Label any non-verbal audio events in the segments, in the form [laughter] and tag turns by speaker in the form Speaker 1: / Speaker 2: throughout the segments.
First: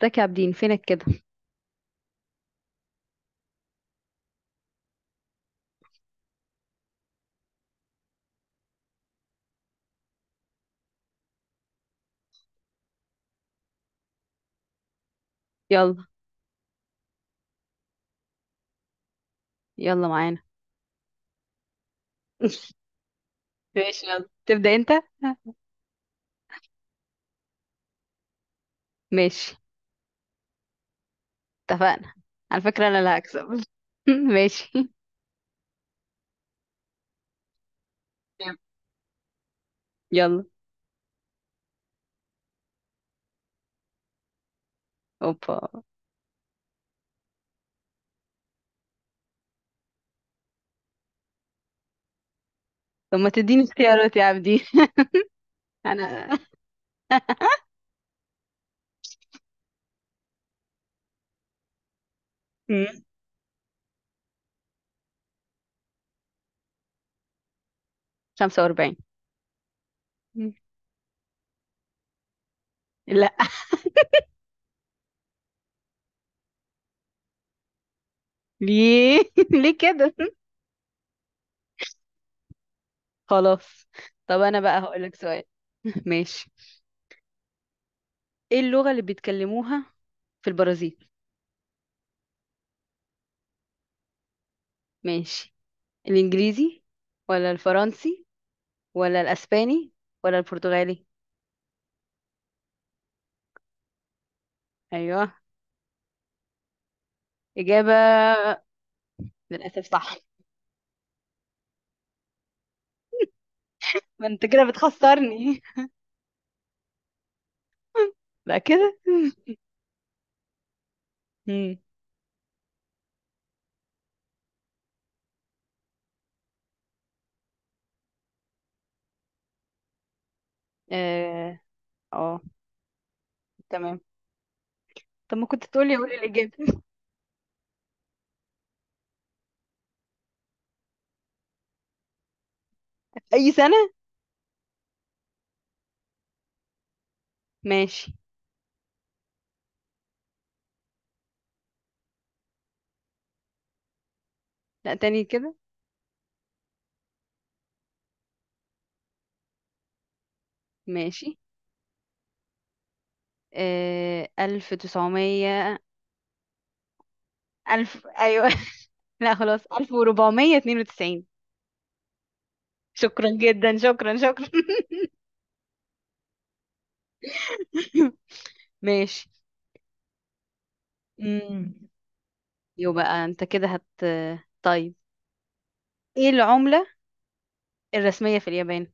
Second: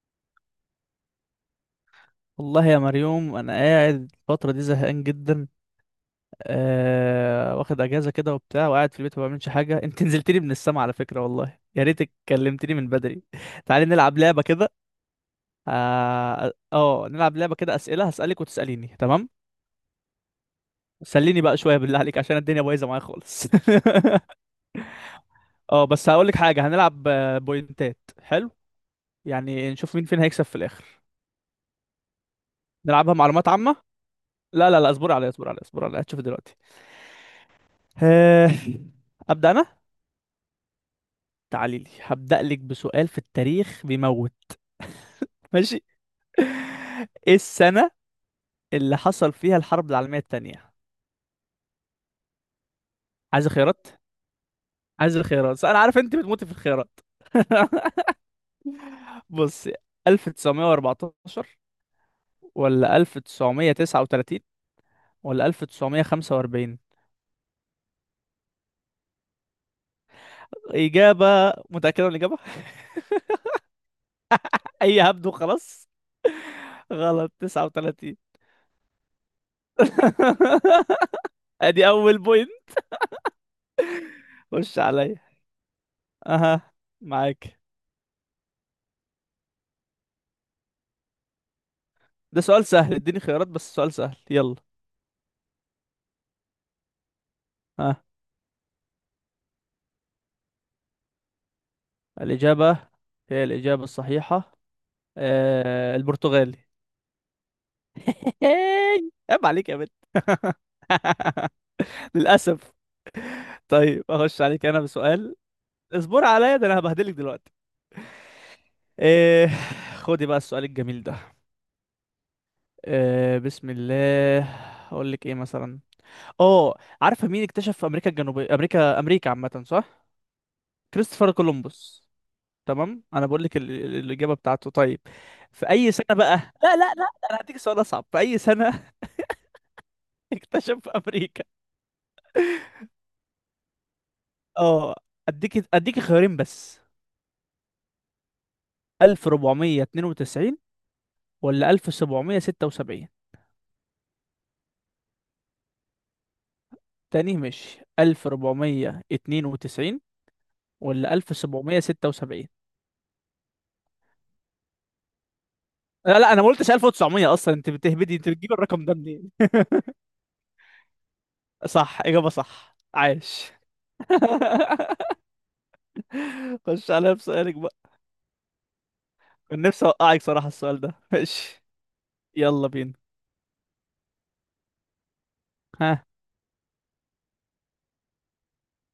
Speaker 1: تاك يا عابدين، فينك كده؟
Speaker 2: والله يا مريوم، انا قاعد الفتره دي زهقان جدا. واخد اجازه كده وبتاع وقاعد في البيت ما بعملش حاجه. [laughs] انت نزلتلي من السما على فكره، والله يا ريتك كلمتني من بدري. [laughs] تعالي نلعب لعبه كده.
Speaker 1: يلا.
Speaker 2: اه. نلعب لعبه كده، اسئله هسالك وتساليني، تمام.
Speaker 1: يلا معانا.
Speaker 2: سليني بقى شويه بالله عليك، عشان الدنيا
Speaker 1: [laughs]
Speaker 2: بايظه معايا خالص.
Speaker 1: ماشي، يلا تبدأ انت.
Speaker 2: [laughs] اه بس هقولك حاجه، هنلعب بوينتات، حلو؟
Speaker 1: ماشي.
Speaker 2: يعني نشوف مين فينا هيكسب في الاخر.
Speaker 1: اتفقنا. على فكرة انا اللي
Speaker 2: نلعبها
Speaker 1: هكسب.
Speaker 2: معلومات
Speaker 1: [laughs]
Speaker 2: عامه. لا
Speaker 1: ماشي.
Speaker 2: لا لا، اصبر عليا اصبر عليا اصبر عليا هتشوف دلوقتي. آه، [laughs] ابدا انا.
Speaker 1: يلا.
Speaker 2: تعالي لي، هبدأ لك بسؤال في التاريخ بيموت.
Speaker 1: اوبا.
Speaker 2: ماشي. [laughs] ايه السنة اللي حصل فيها الحرب العالمية التانية؟
Speaker 1: طب ما
Speaker 2: عايز
Speaker 1: تديني
Speaker 2: خيارات؟
Speaker 1: اختيارات يا عابدين.
Speaker 2: عايز الخيارات، انا
Speaker 1: [laughs]
Speaker 2: عارف انت
Speaker 1: انا.
Speaker 2: بتموتي في الخيارات. [laughs] بصي، 1914 ولا
Speaker 1: مم.
Speaker 2: 1939 ولا 1945؟
Speaker 1: 45. مم.
Speaker 2: إجابة؟ متأكدة من الإجابة؟
Speaker 1: لا.
Speaker 2: [laughs] أي هبد وخلاص. غلط، 39.
Speaker 1: ليه؟ [laughs] ليه كده؟
Speaker 2: [laughs] أدي أول بوينت.
Speaker 1: خلاص. طب انا بقى
Speaker 2: خش
Speaker 1: هقولك
Speaker 2: عليا.
Speaker 1: سؤال. ماشي.
Speaker 2: أها، معاك.
Speaker 1: ايه اللغة اللي بيتكلموها في البرازيل؟
Speaker 2: ده سؤال سهل، اديني خيارات بس، سؤال سهل، يلا.
Speaker 1: ماشي. الانجليزي ولا
Speaker 2: ها.
Speaker 1: الفرنسي ولا الاسباني ولا البرتغالي؟
Speaker 2: الإجابة، هي الإجابة الصحيحة.
Speaker 1: ايوه.
Speaker 2: آه، البرتغالي.
Speaker 1: إجابة.
Speaker 2: [laughs] عيب عليك يا
Speaker 1: للأسف
Speaker 2: بنت.
Speaker 1: صح.
Speaker 2: [laughs] للأسف. طيب
Speaker 1: ما
Speaker 2: أخش
Speaker 1: أنت كده
Speaker 2: عليك أنا بسؤال.
Speaker 1: بتخسرني.
Speaker 2: اصبر عليا، ده أنا هبهدلك دلوقتي.
Speaker 1: [laughs] بقى كده؟
Speaker 2: آه. خدي بقى السؤال الجميل ده.
Speaker 1: مم.
Speaker 2: آه، بسم الله. أقول لك إيه مثلا؟ أه، عارفة مين اكتشف أمريكا الجنوبية؟ أمريكا، أمريكا عامة، صح؟ كريستوفر
Speaker 1: اه.
Speaker 2: كولومبوس.
Speaker 1: آه،
Speaker 2: تمام، انا بقول لك
Speaker 1: تمام.
Speaker 2: الاجابه بتاعته، طيب.
Speaker 1: طب ما كنت
Speaker 2: في اي
Speaker 1: تقولي،
Speaker 2: سنه
Speaker 1: قولي
Speaker 2: بقى،
Speaker 1: الإجابة.
Speaker 2: لا
Speaker 1: [laughs]
Speaker 2: لا لا، انا هديك سؤال اصعب، في اي سنه [laughs] اكتشف امريكا؟
Speaker 1: أي سنة؟
Speaker 2: اه، اديك خيارين بس،
Speaker 1: ماشي.
Speaker 2: 1492 ولا 1776؟
Speaker 1: لا، تاني كده.
Speaker 2: تاني، ماشي، 1492 ولا
Speaker 1: ماشي.
Speaker 2: 1776؟
Speaker 1: 1900.
Speaker 2: لا لا، انا ما قلتش 1900 اصلا، انت
Speaker 1: ألف،
Speaker 2: بتهبدي، انت
Speaker 1: أيوة.
Speaker 2: بتجيب الرقم ده
Speaker 1: [laughs]
Speaker 2: منين؟
Speaker 1: لا، خلاص، 1492.
Speaker 2: صح، اجابه صح،
Speaker 1: شكرا
Speaker 2: عاش.
Speaker 1: جدا، شكرا، شكرا.
Speaker 2: [laughs] خش عليا بسؤالك بقى.
Speaker 1: [laughs] ماشي.
Speaker 2: كان نفسي اوقعك صراحه، السؤال ده ماشي.
Speaker 1: مم.
Speaker 2: يلا
Speaker 1: يو
Speaker 2: بينا.
Speaker 1: بقى، أنت كده طيب.
Speaker 2: ها.
Speaker 1: إيه العملة الرسمية في اليابان؟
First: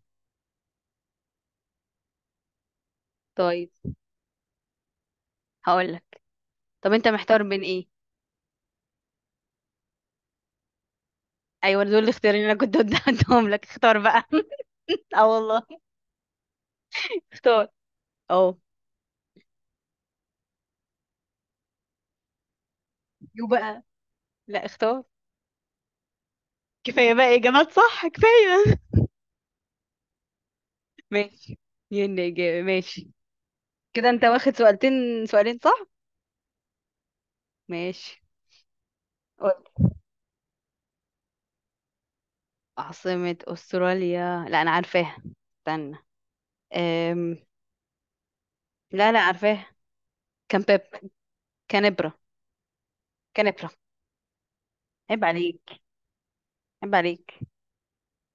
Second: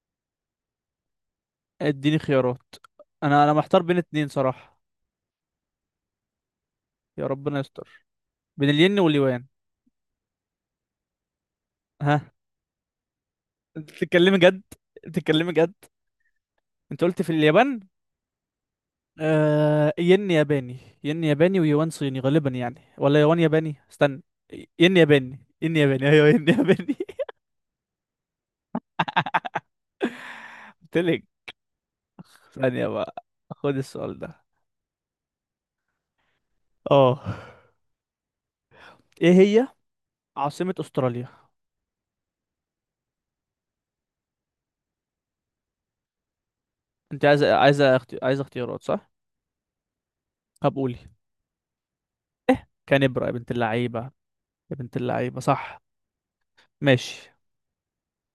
Speaker 2: اديني خيارات، انا
Speaker 1: طيب.
Speaker 2: محتار بين اتنين صراحة.
Speaker 1: هقولك. طب انت
Speaker 2: يا
Speaker 1: محتار
Speaker 2: ربنا
Speaker 1: بين ايه؟
Speaker 2: يستر، بين الين واليوان.
Speaker 1: ايوه، دول
Speaker 2: ها.
Speaker 1: الاختيارين اللي انا كنت قدامهم لك،
Speaker 2: انت
Speaker 1: اختار بقى.
Speaker 2: بتتكلمي جد؟
Speaker 1: [laughs] اه
Speaker 2: بتتكلمي
Speaker 1: والله.
Speaker 2: جد؟ انت قلت في
Speaker 1: اختار.
Speaker 2: اليابان؟
Speaker 1: اه.
Speaker 2: ين ياباني. ين ياباني ويوان صيني غالبا يعني، ولا يوان
Speaker 1: يو
Speaker 2: ياباني؟
Speaker 1: بقى.
Speaker 2: استنى.
Speaker 1: لا،
Speaker 2: ين
Speaker 1: اختار.
Speaker 2: ياباني، ين ياباني، ايوه ين ياباني.
Speaker 1: كفايه بقى، اجابات صح، كفايه.
Speaker 2: [laughs] قلت
Speaker 1: [laughs]
Speaker 2: لك.
Speaker 1: ماشي. ين، اجابه،
Speaker 2: ثانية
Speaker 1: ماشي.
Speaker 2: بقى، خد
Speaker 1: كده
Speaker 2: السؤال
Speaker 1: انت
Speaker 2: ده.
Speaker 1: واخد سؤالتين، سؤالين، صح؟
Speaker 2: اه.
Speaker 1: ماشي.
Speaker 2: ايه
Speaker 1: قول.
Speaker 2: هي عاصمة استراليا؟
Speaker 1: عاصمة استراليا؟ لا، انا عارفاها. استنى.
Speaker 2: انت
Speaker 1: أم...
Speaker 2: عايزه عايزه عايزه اختيارات صح؟
Speaker 1: لا لا، عارفاها. كامبيب.
Speaker 2: هبقولي.
Speaker 1: كانبرا.
Speaker 2: كانبرا يا بنت
Speaker 1: كانبرا.
Speaker 2: اللعيبة. يا بنت
Speaker 1: عيب
Speaker 2: اللعيبة،
Speaker 1: عليك.
Speaker 2: صح.
Speaker 1: عيب
Speaker 2: ماشي.
Speaker 1: عليك.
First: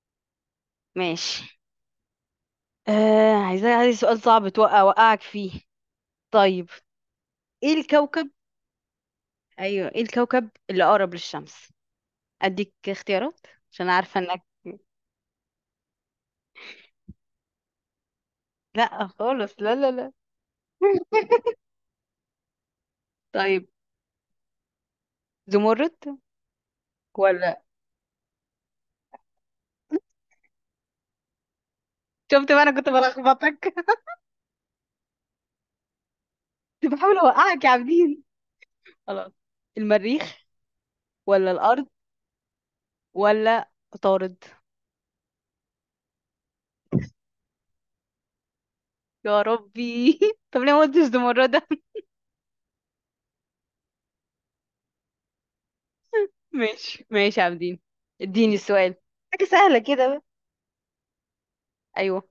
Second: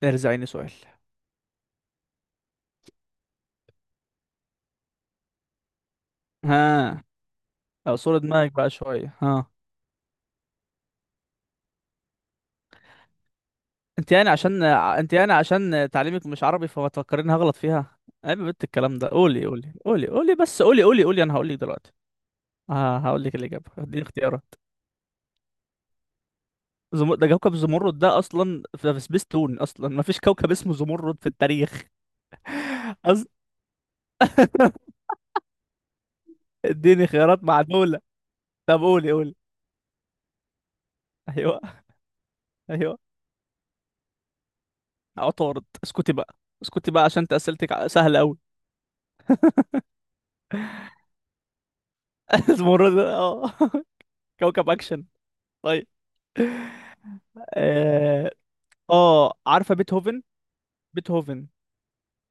Speaker 2: ارزعيني سؤال.
Speaker 1: ماشي. عايز سؤال صعب، توقع وقعك فيه. طيب.
Speaker 2: ها.
Speaker 1: ايه
Speaker 2: اعصر
Speaker 1: الكوكب.
Speaker 2: دماغك بقى شوية، ها.
Speaker 1: ايوه، ايه الكوكب اللي اقرب للشمس؟ اديك اختيارات عشان عارفه انك.
Speaker 2: انت يعني عشان تعليمك مش عربي فما تفكريني هغلط فيها. عيب يا بنت، الكلام
Speaker 1: لا،
Speaker 2: ده، قولي
Speaker 1: خالص،
Speaker 2: قولي
Speaker 1: لا لا
Speaker 2: قولي
Speaker 1: لا.
Speaker 2: قولي، بس قولي قولي قولي،
Speaker 1: [laughs]
Speaker 2: انا هقول لك دلوقتي. ها، هقول لك
Speaker 1: طيب.
Speaker 2: الإجابة، اديني اختيارات.
Speaker 1: زمرد
Speaker 2: ده كوكب
Speaker 1: ولا.
Speaker 2: زمرد؟ ده اصلا في سبيس تون، اصلا ما فيش كوكب اسمه زمرد في التاريخ.
Speaker 1: شفت بقى، انا كنت
Speaker 2: [laughs] أص...
Speaker 1: بلخبطك. [laughs] كنت
Speaker 2: اديني
Speaker 1: بحاول
Speaker 2: خيارات
Speaker 1: اوقعك يا
Speaker 2: معدولة.
Speaker 1: عابدين.
Speaker 2: طب قولي
Speaker 1: خلاص.
Speaker 2: قولي.
Speaker 1: المريخ ولا
Speaker 2: ايوه،
Speaker 1: الارض
Speaker 2: ايوه،
Speaker 1: ولا عطارد؟
Speaker 2: عطارد؟ اسكتي بقى، اسكتي بقى، عشان انت اسئلتك سهلة قوي.
Speaker 1: يا ربي. [laughs] طب ليه ما قلتش زمردة؟ [laughs]
Speaker 2: [laughs] المرة دي اه، كوكب اكشن. طيب.
Speaker 1: ماشي، ماشي يا عابدين.
Speaker 2: اه.
Speaker 1: اديني السؤال. حاجه
Speaker 2: عارفه
Speaker 1: سهله كده
Speaker 2: بيتهوفن؟
Speaker 1: بقى.
Speaker 2: بيتهوفن؟
Speaker 1: ايوه.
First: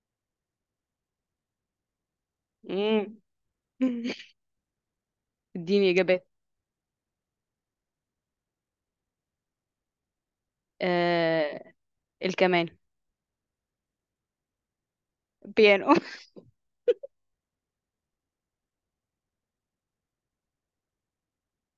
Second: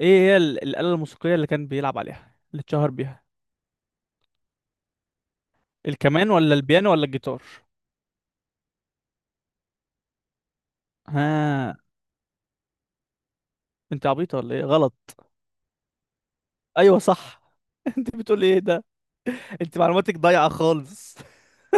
Speaker 2: ايه هي الاله الموسيقيه اللي كان بيلعب عليها اللي اتشهر
Speaker 1: مم.
Speaker 2: بيها؟
Speaker 1: [laughs] اديني اجابات.
Speaker 2: الكمان ولا البيانو ولا الجيتار؟
Speaker 1: آه...
Speaker 2: ها.
Speaker 1: الكمان.
Speaker 2: انت عبيطه ولا ايه؟ غلط.
Speaker 1: بيانو. [laughs]
Speaker 2: ايوه صح. [laughs] انت بتقول ايه ده، انت معلوماتك ضايعه خالص. [laughs]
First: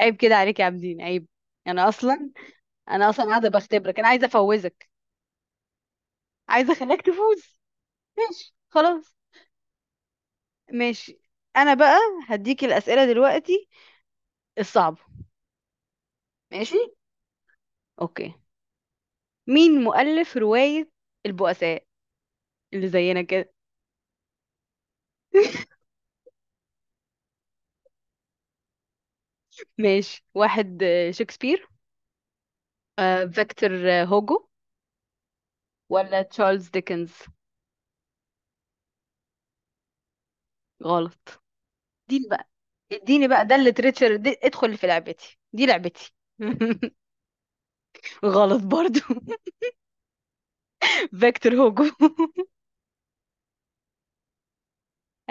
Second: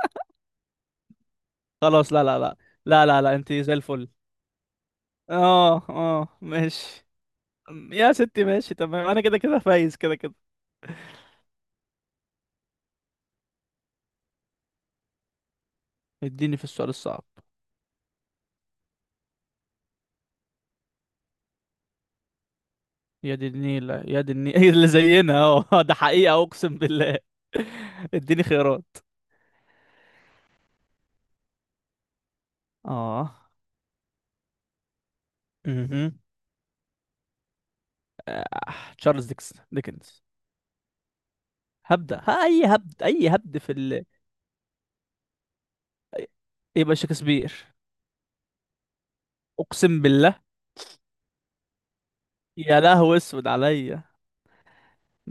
Speaker 1: عيب كده عليك يا عابدين، عيب. انا
Speaker 2: خلاص، لا
Speaker 1: اصلا.
Speaker 2: لا لا، لا لا لا،
Speaker 1: قاعده
Speaker 2: انت زي
Speaker 1: بختبرك، انا
Speaker 2: الفل.
Speaker 1: عايزه افوزك.
Speaker 2: اه اه
Speaker 1: عايزه اخليك
Speaker 2: ماشي.
Speaker 1: تفوز.
Speaker 2: يا ستي
Speaker 1: ماشي،
Speaker 2: ماشي، تمام،
Speaker 1: خلاص،
Speaker 2: انا كده كده فايز كده كده.
Speaker 1: ماشي. انا بقى هديك الاسئله دلوقتي الصعبه.
Speaker 2: اديني في
Speaker 1: ماشي.
Speaker 2: السؤال الصعب.
Speaker 1: اوكي. مين مؤلف روايه البؤساء، اللي زينا
Speaker 2: يا دي
Speaker 1: كده؟
Speaker 2: النيلة، يا دي النيلة، [laughs] هي اللي زينا
Speaker 1: [laughs]
Speaker 2: اهو، [laughs] ده حقيقة اقسم بالله. [laughs] اديني خيارات.
Speaker 1: ماشي. واحد. شكسبير.
Speaker 2: اه.
Speaker 1: فيكتور هوجو
Speaker 2: مهم.
Speaker 1: ولا تشارلز ديكنز؟
Speaker 2: آه. تشارلز ديكنز.
Speaker 1: غلط.
Speaker 2: هبدأ
Speaker 1: اديني
Speaker 2: ها،
Speaker 1: بقى.
Speaker 2: اي هبد، اي
Speaker 1: ده
Speaker 2: هبد
Speaker 1: اللي
Speaker 2: في
Speaker 1: تريتشر. دي ادخل في لعبتي، دي لعبتي. [laughs]
Speaker 2: يبقى شكسبير.
Speaker 1: غلط برضو.
Speaker 2: اقسم بالله.
Speaker 1: فيكتور هوجو. [laughs]
Speaker 2: يا لهو اسود عليا.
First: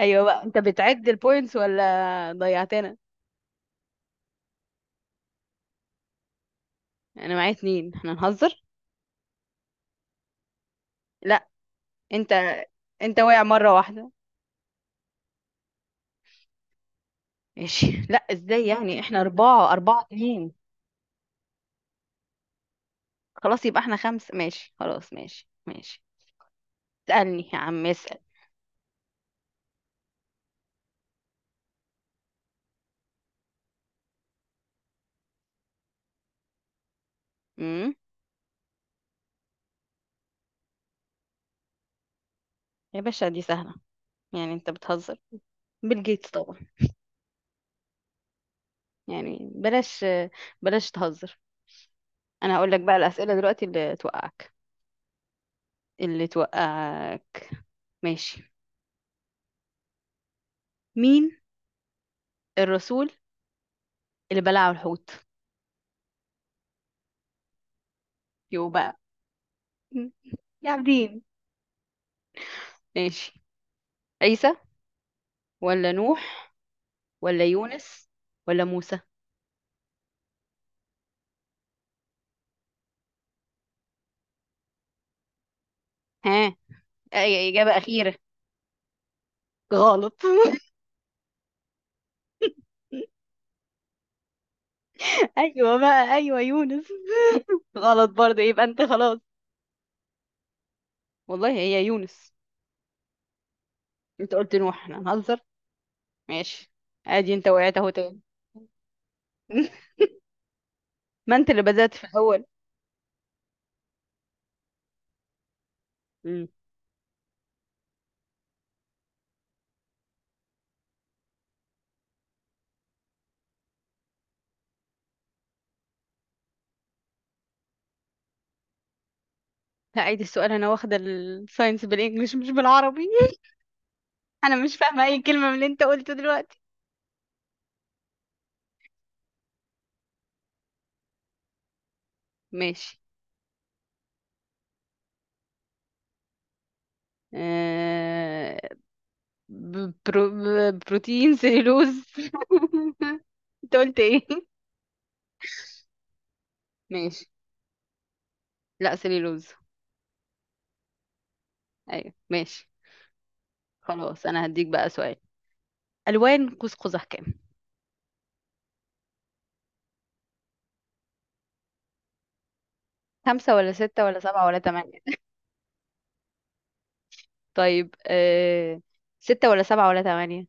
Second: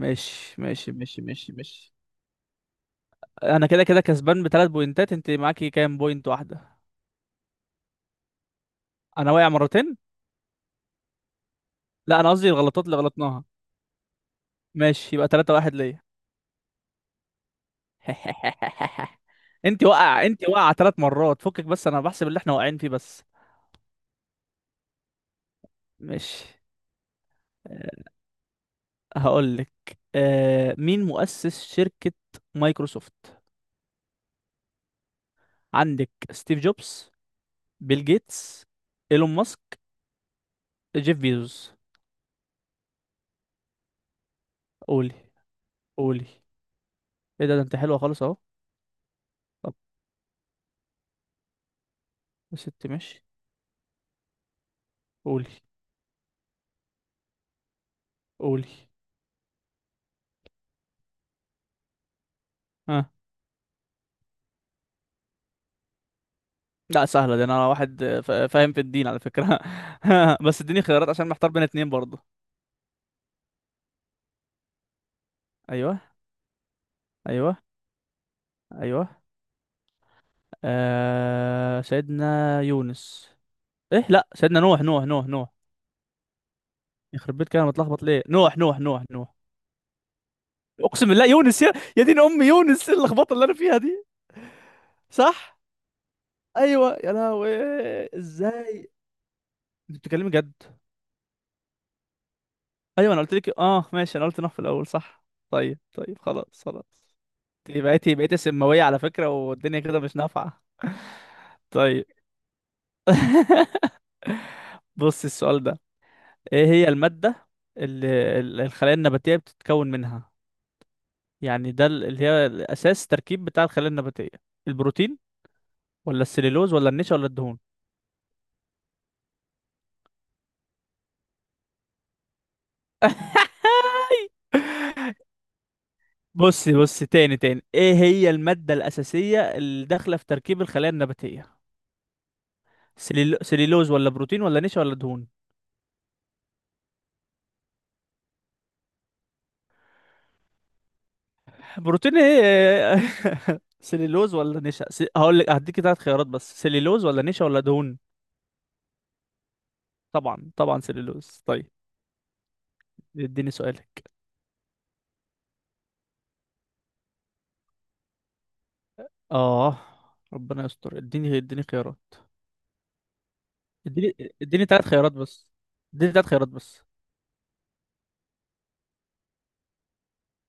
Speaker 1: ايوه بقى، انت
Speaker 2: ماشي
Speaker 1: بتعد
Speaker 2: ماشي ماشي
Speaker 1: البوينتس ولا
Speaker 2: ماشي.
Speaker 1: ضيعتنا؟
Speaker 2: انا كده كده كسبان بثلاث بوينتات، انت معاكي كام بوينت؟ واحدة.
Speaker 1: انا معايا اتنين، احنا نهزر.
Speaker 2: انا واقع مرتين.
Speaker 1: لا،
Speaker 2: لا، انا
Speaker 1: انت
Speaker 2: قصدي الغلطات اللي
Speaker 1: انت واقع
Speaker 2: غلطناها.
Speaker 1: مره واحده.
Speaker 2: ماشي، يبقى 3 واحد ليا.
Speaker 1: ماشي. [laughs] لا، ازاي يعني؟ احنا
Speaker 2: [laughs]
Speaker 1: اربعه،
Speaker 2: انت
Speaker 1: اربعه
Speaker 2: واقع، انت
Speaker 1: اتنين.
Speaker 2: واقع ثلاث مرات فكك، بس انا بحسب اللي احنا واقعين فيه بس.
Speaker 1: خلاص، يبقى احنا خمسه. ماشي، خلاص، ماشي، ماشي.
Speaker 2: مش
Speaker 1: اسالني يا عم، اسال.
Speaker 2: هقول لك. مين مؤسس شركة مايكروسوفت؟ عندك ستيف جوبز،
Speaker 1: امم
Speaker 2: بيل جيتس، ايلون ماسك، جيف بيزوس.
Speaker 1: يا باشا، دي سهله، يعني انت
Speaker 2: قولي.
Speaker 1: بتهزر. بيل
Speaker 2: قولي.
Speaker 1: جيتس طبعا.
Speaker 2: ايه ده، ده انت حلوة خالص اهو.
Speaker 1: يعني
Speaker 2: طب.
Speaker 1: بلاش. بلاش تهزر. انا
Speaker 2: يا
Speaker 1: هقول لك
Speaker 2: ستي
Speaker 1: بقى
Speaker 2: ماشي.
Speaker 1: الاسئله دلوقتي اللي توقعك،
Speaker 2: قولي.
Speaker 1: اللي توقعك. ماشي.
Speaker 2: قولي.
Speaker 1: مين الرسول
Speaker 2: ها.
Speaker 1: اللي بلعه الحوت؟
Speaker 2: لا سهلة دي، انا واحد
Speaker 1: يو
Speaker 2: فاهم في
Speaker 1: بقى.
Speaker 2: الدين على فكرة.
Speaker 1: مم.
Speaker 2: [laughs] بس
Speaker 1: يا
Speaker 2: اديني خيارات
Speaker 1: عابدين.
Speaker 2: عشان محتار بين اتنين برضه.
Speaker 1: ماشي. عيسى ولا
Speaker 2: ايوه.
Speaker 1: نوح ولا
Speaker 2: ايوه.
Speaker 1: يونس ولا موسى؟
Speaker 2: ايوه. آه، سيدنا يونس. ايه، لا، سيدنا نوح، نوح نوح نوح.
Speaker 1: ها.
Speaker 2: يخرب بيت
Speaker 1: أي
Speaker 2: كده، انا
Speaker 1: إجابة
Speaker 2: متلخبط
Speaker 1: أخيرة.
Speaker 2: ليه؟ نوح نوح نوح نوح.
Speaker 1: غلط. [laughs]
Speaker 2: اقسم بالله يونس، يا يا دين امي، يونس. إيه اللخبطه اللي انا فيها دي. صح.
Speaker 1: ايوه بقى، ايوه، يونس.
Speaker 2: ايوه يا لهوي.
Speaker 1: [laughs] غلط برضه، يبقى أنت
Speaker 2: ازاي؟
Speaker 1: خلاص.
Speaker 2: انت بتتكلمي جد؟
Speaker 1: والله هي يونس.
Speaker 2: ايوه انا قلت لك، اه ماشي، انا
Speaker 1: أنت
Speaker 2: قلت نوح
Speaker 1: قلت
Speaker 2: في
Speaker 1: نوح،
Speaker 2: الاول،
Speaker 1: إحنا
Speaker 2: صح.
Speaker 1: هنهزر.
Speaker 2: طيب طيب، خلاص
Speaker 1: ماشي.
Speaker 2: خلاص.
Speaker 1: عادي، أنت وقعت
Speaker 2: انت
Speaker 1: أهو
Speaker 2: بقيتي
Speaker 1: تاني.
Speaker 2: بقيتي سماويه على فكره، والدنيا
Speaker 1: [laughs]
Speaker 2: كده مش نافعه.
Speaker 1: ما أنت اللي بدأت في
Speaker 2: طيب،
Speaker 1: الأول.
Speaker 2: بص السؤال ده.
Speaker 1: مم.
Speaker 2: ايه هي الماده اللي الخلايا النباتيه بتتكون منها؟ يعني ده اللي هي الاساس تركيب بتاع الخلايا النباتيه. البروتين ولا السليلوز ولا النشا ولا الدهون؟
Speaker 1: هعيد السؤال، أنا واخدة الساينس بالإنجلش مش بالعربي. [laughs]
Speaker 2: [laughs]
Speaker 1: أنا مش فاهمة أي كلمة من اللي أنت قلته دلوقتي.
Speaker 2: بصي بصي، تاني تاني، ايه هي الماده الاساسيه اللي داخله في تركيب الخلايا النباتيه؟
Speaker 1: ماشي.
Speaker 2: سليلوز ولا بروتين ولا نشا ولا دهون؟
Speaker 1: آه... بروتين، سليلوز.
Speaker 2: بروتين
Speaker 1: [laughs]
Speaker 2: ايه؟ [laughs]
Speaker 1: انت قلت ايه؟
Speaker 2: سليلوز ولا نشا، هقول لك، هديكي ثلاث خيارات بس، سليلوز ولا
Speaker 1: ماشي.
Speaker 2: نشا ولا دهون؟
Speaker 1: لا، سليلوز.
Speaker 2: طبعا طبعا سليلوز، طيب.
Speaker 1: ايوه، ماشي.
Speaker 2: اديني سؤالك.
Speaker 1: خلاص، انا هديك بقى سؤال. الوان قوس قزح كام؟
Speaker 2: اه. ربنا يستر، اديني اديني خيارات.
Speaker 1: خمسة ولا ستة ولا
Speaker 2: اديني
Speaker 1: سبعة ولا
Speaker 2: اديني ثلاث
Speaker 1: تمانية؟
Speaker 2: خيارات بس. اديني ثلاث خيارات بس.
Speaker 1: طيب. ستة ولا سبعة ولا تمانية؟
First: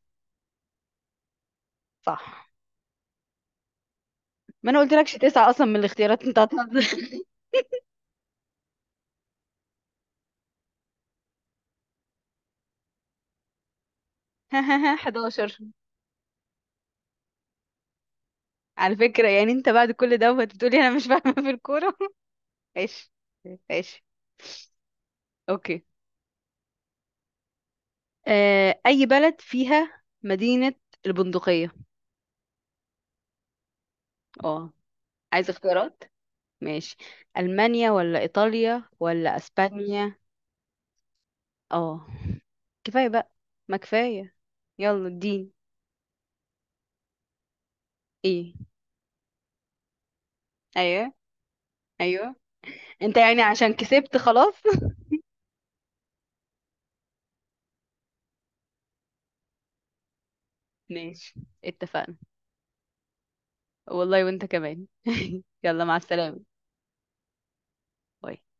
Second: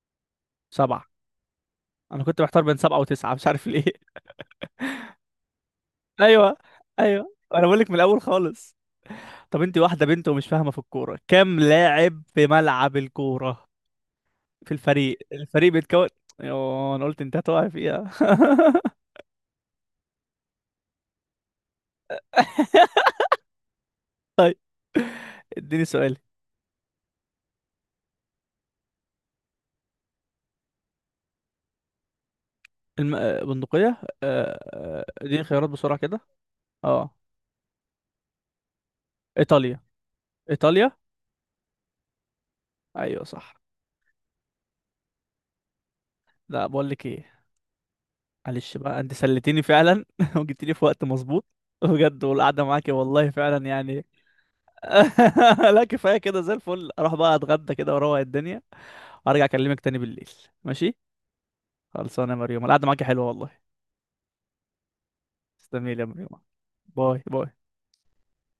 Speaker 2: سبعة. انا كنت
Speaker 1: صح.
Speaker 2: محتار بين سبعة وتسعة، مش عارف ليه. [laughs]
Speaker 1: ما انا قلت لكش تسعة اصلا من الاختيارات، انت
Speaker 2: ايوه.
Speaker 1: هتهزر.
Speaker 2: ايوه، انا بقول لك من الاول خالص. طب، انت واحدة بنت ومش فاهمة في الكورة، كام لاعب في ملعب الكورة، في
Speaker 1: [laughs]
Speaker 2: الفريق،
Speaker 1: 11.
Speaker 2: الفريق بيتكون؟ يوه، انا قلت انت هتقع فيها. [laughs]
Speaker 1: على فكرة، يعني انت بعد كل دوت بتقولي انا مش فاهمة في الكورة. [laughs] ماشي. ماشي. اوكي.
Speaker 2: اديني سؤال.
Speaker 1: اي بلد فيها مدينة البندقية؟
Speaker 2: الم... آه، بندقية،
Speaker 1: اه،
Speaker 2: اديني
Speaker 1: عايز
Speaker 2: خيارات بسرعة
Speaker 1: اختيارات.
Speaker 2: كده.
Speaker 1: ماشي.
Speaker 2: اه.
Speaker 1: ألمانيا ولا إيطاليا ولا
Speaker 2: ايطاليا،
Speaker 1: أسبانيا؟
Speaker 2: ايطاليا.
Speaker 1: اه. كفاية
Speaker 2: ايوه
Speaker 1: بقى.
Speaker 2: صح.
Speaker 1: ما كفاية. يلا اديني.
Speaker 2: لا، بقول لك ايه،
Speaker 1: ايه.
Speaker 2: معلش بقى، انت سلتني فعلا، [laughs] وجبتني في وقت
Speaker 1: ايوه.
Speaker 2: مظبوط، بجد،
Speaker 1: ايوه،
Speaker 2: والقعده معاكي
Speaker 1: انت
Speaker 2: والله
Speaker 1: يعني
Speaker 2: فعلا
Speaker 1: عشان
Speaker 2: يعني.
Speaker 1: كسبت خلاص. [laughs]
Speaker 2: [laughs] لا كفايه كده، زي الفل، اروح بقى اتغدى كده واروق الدنيا، وارجع اكلمك تاني بالليل. ماشي.
Speaker 1: ماشي. اتفقنا.
Speaker 2: خلصانه يا مريوم، القعده معاكي حلوه والله.
Speaker 1: والله وانت كمان. [laughs] يلا مع
Speaker 2: تسلمي لي يا
Speaker 1: السلامة.
Speaker 2: مريوم. باي باي.
Speaker 1: باي.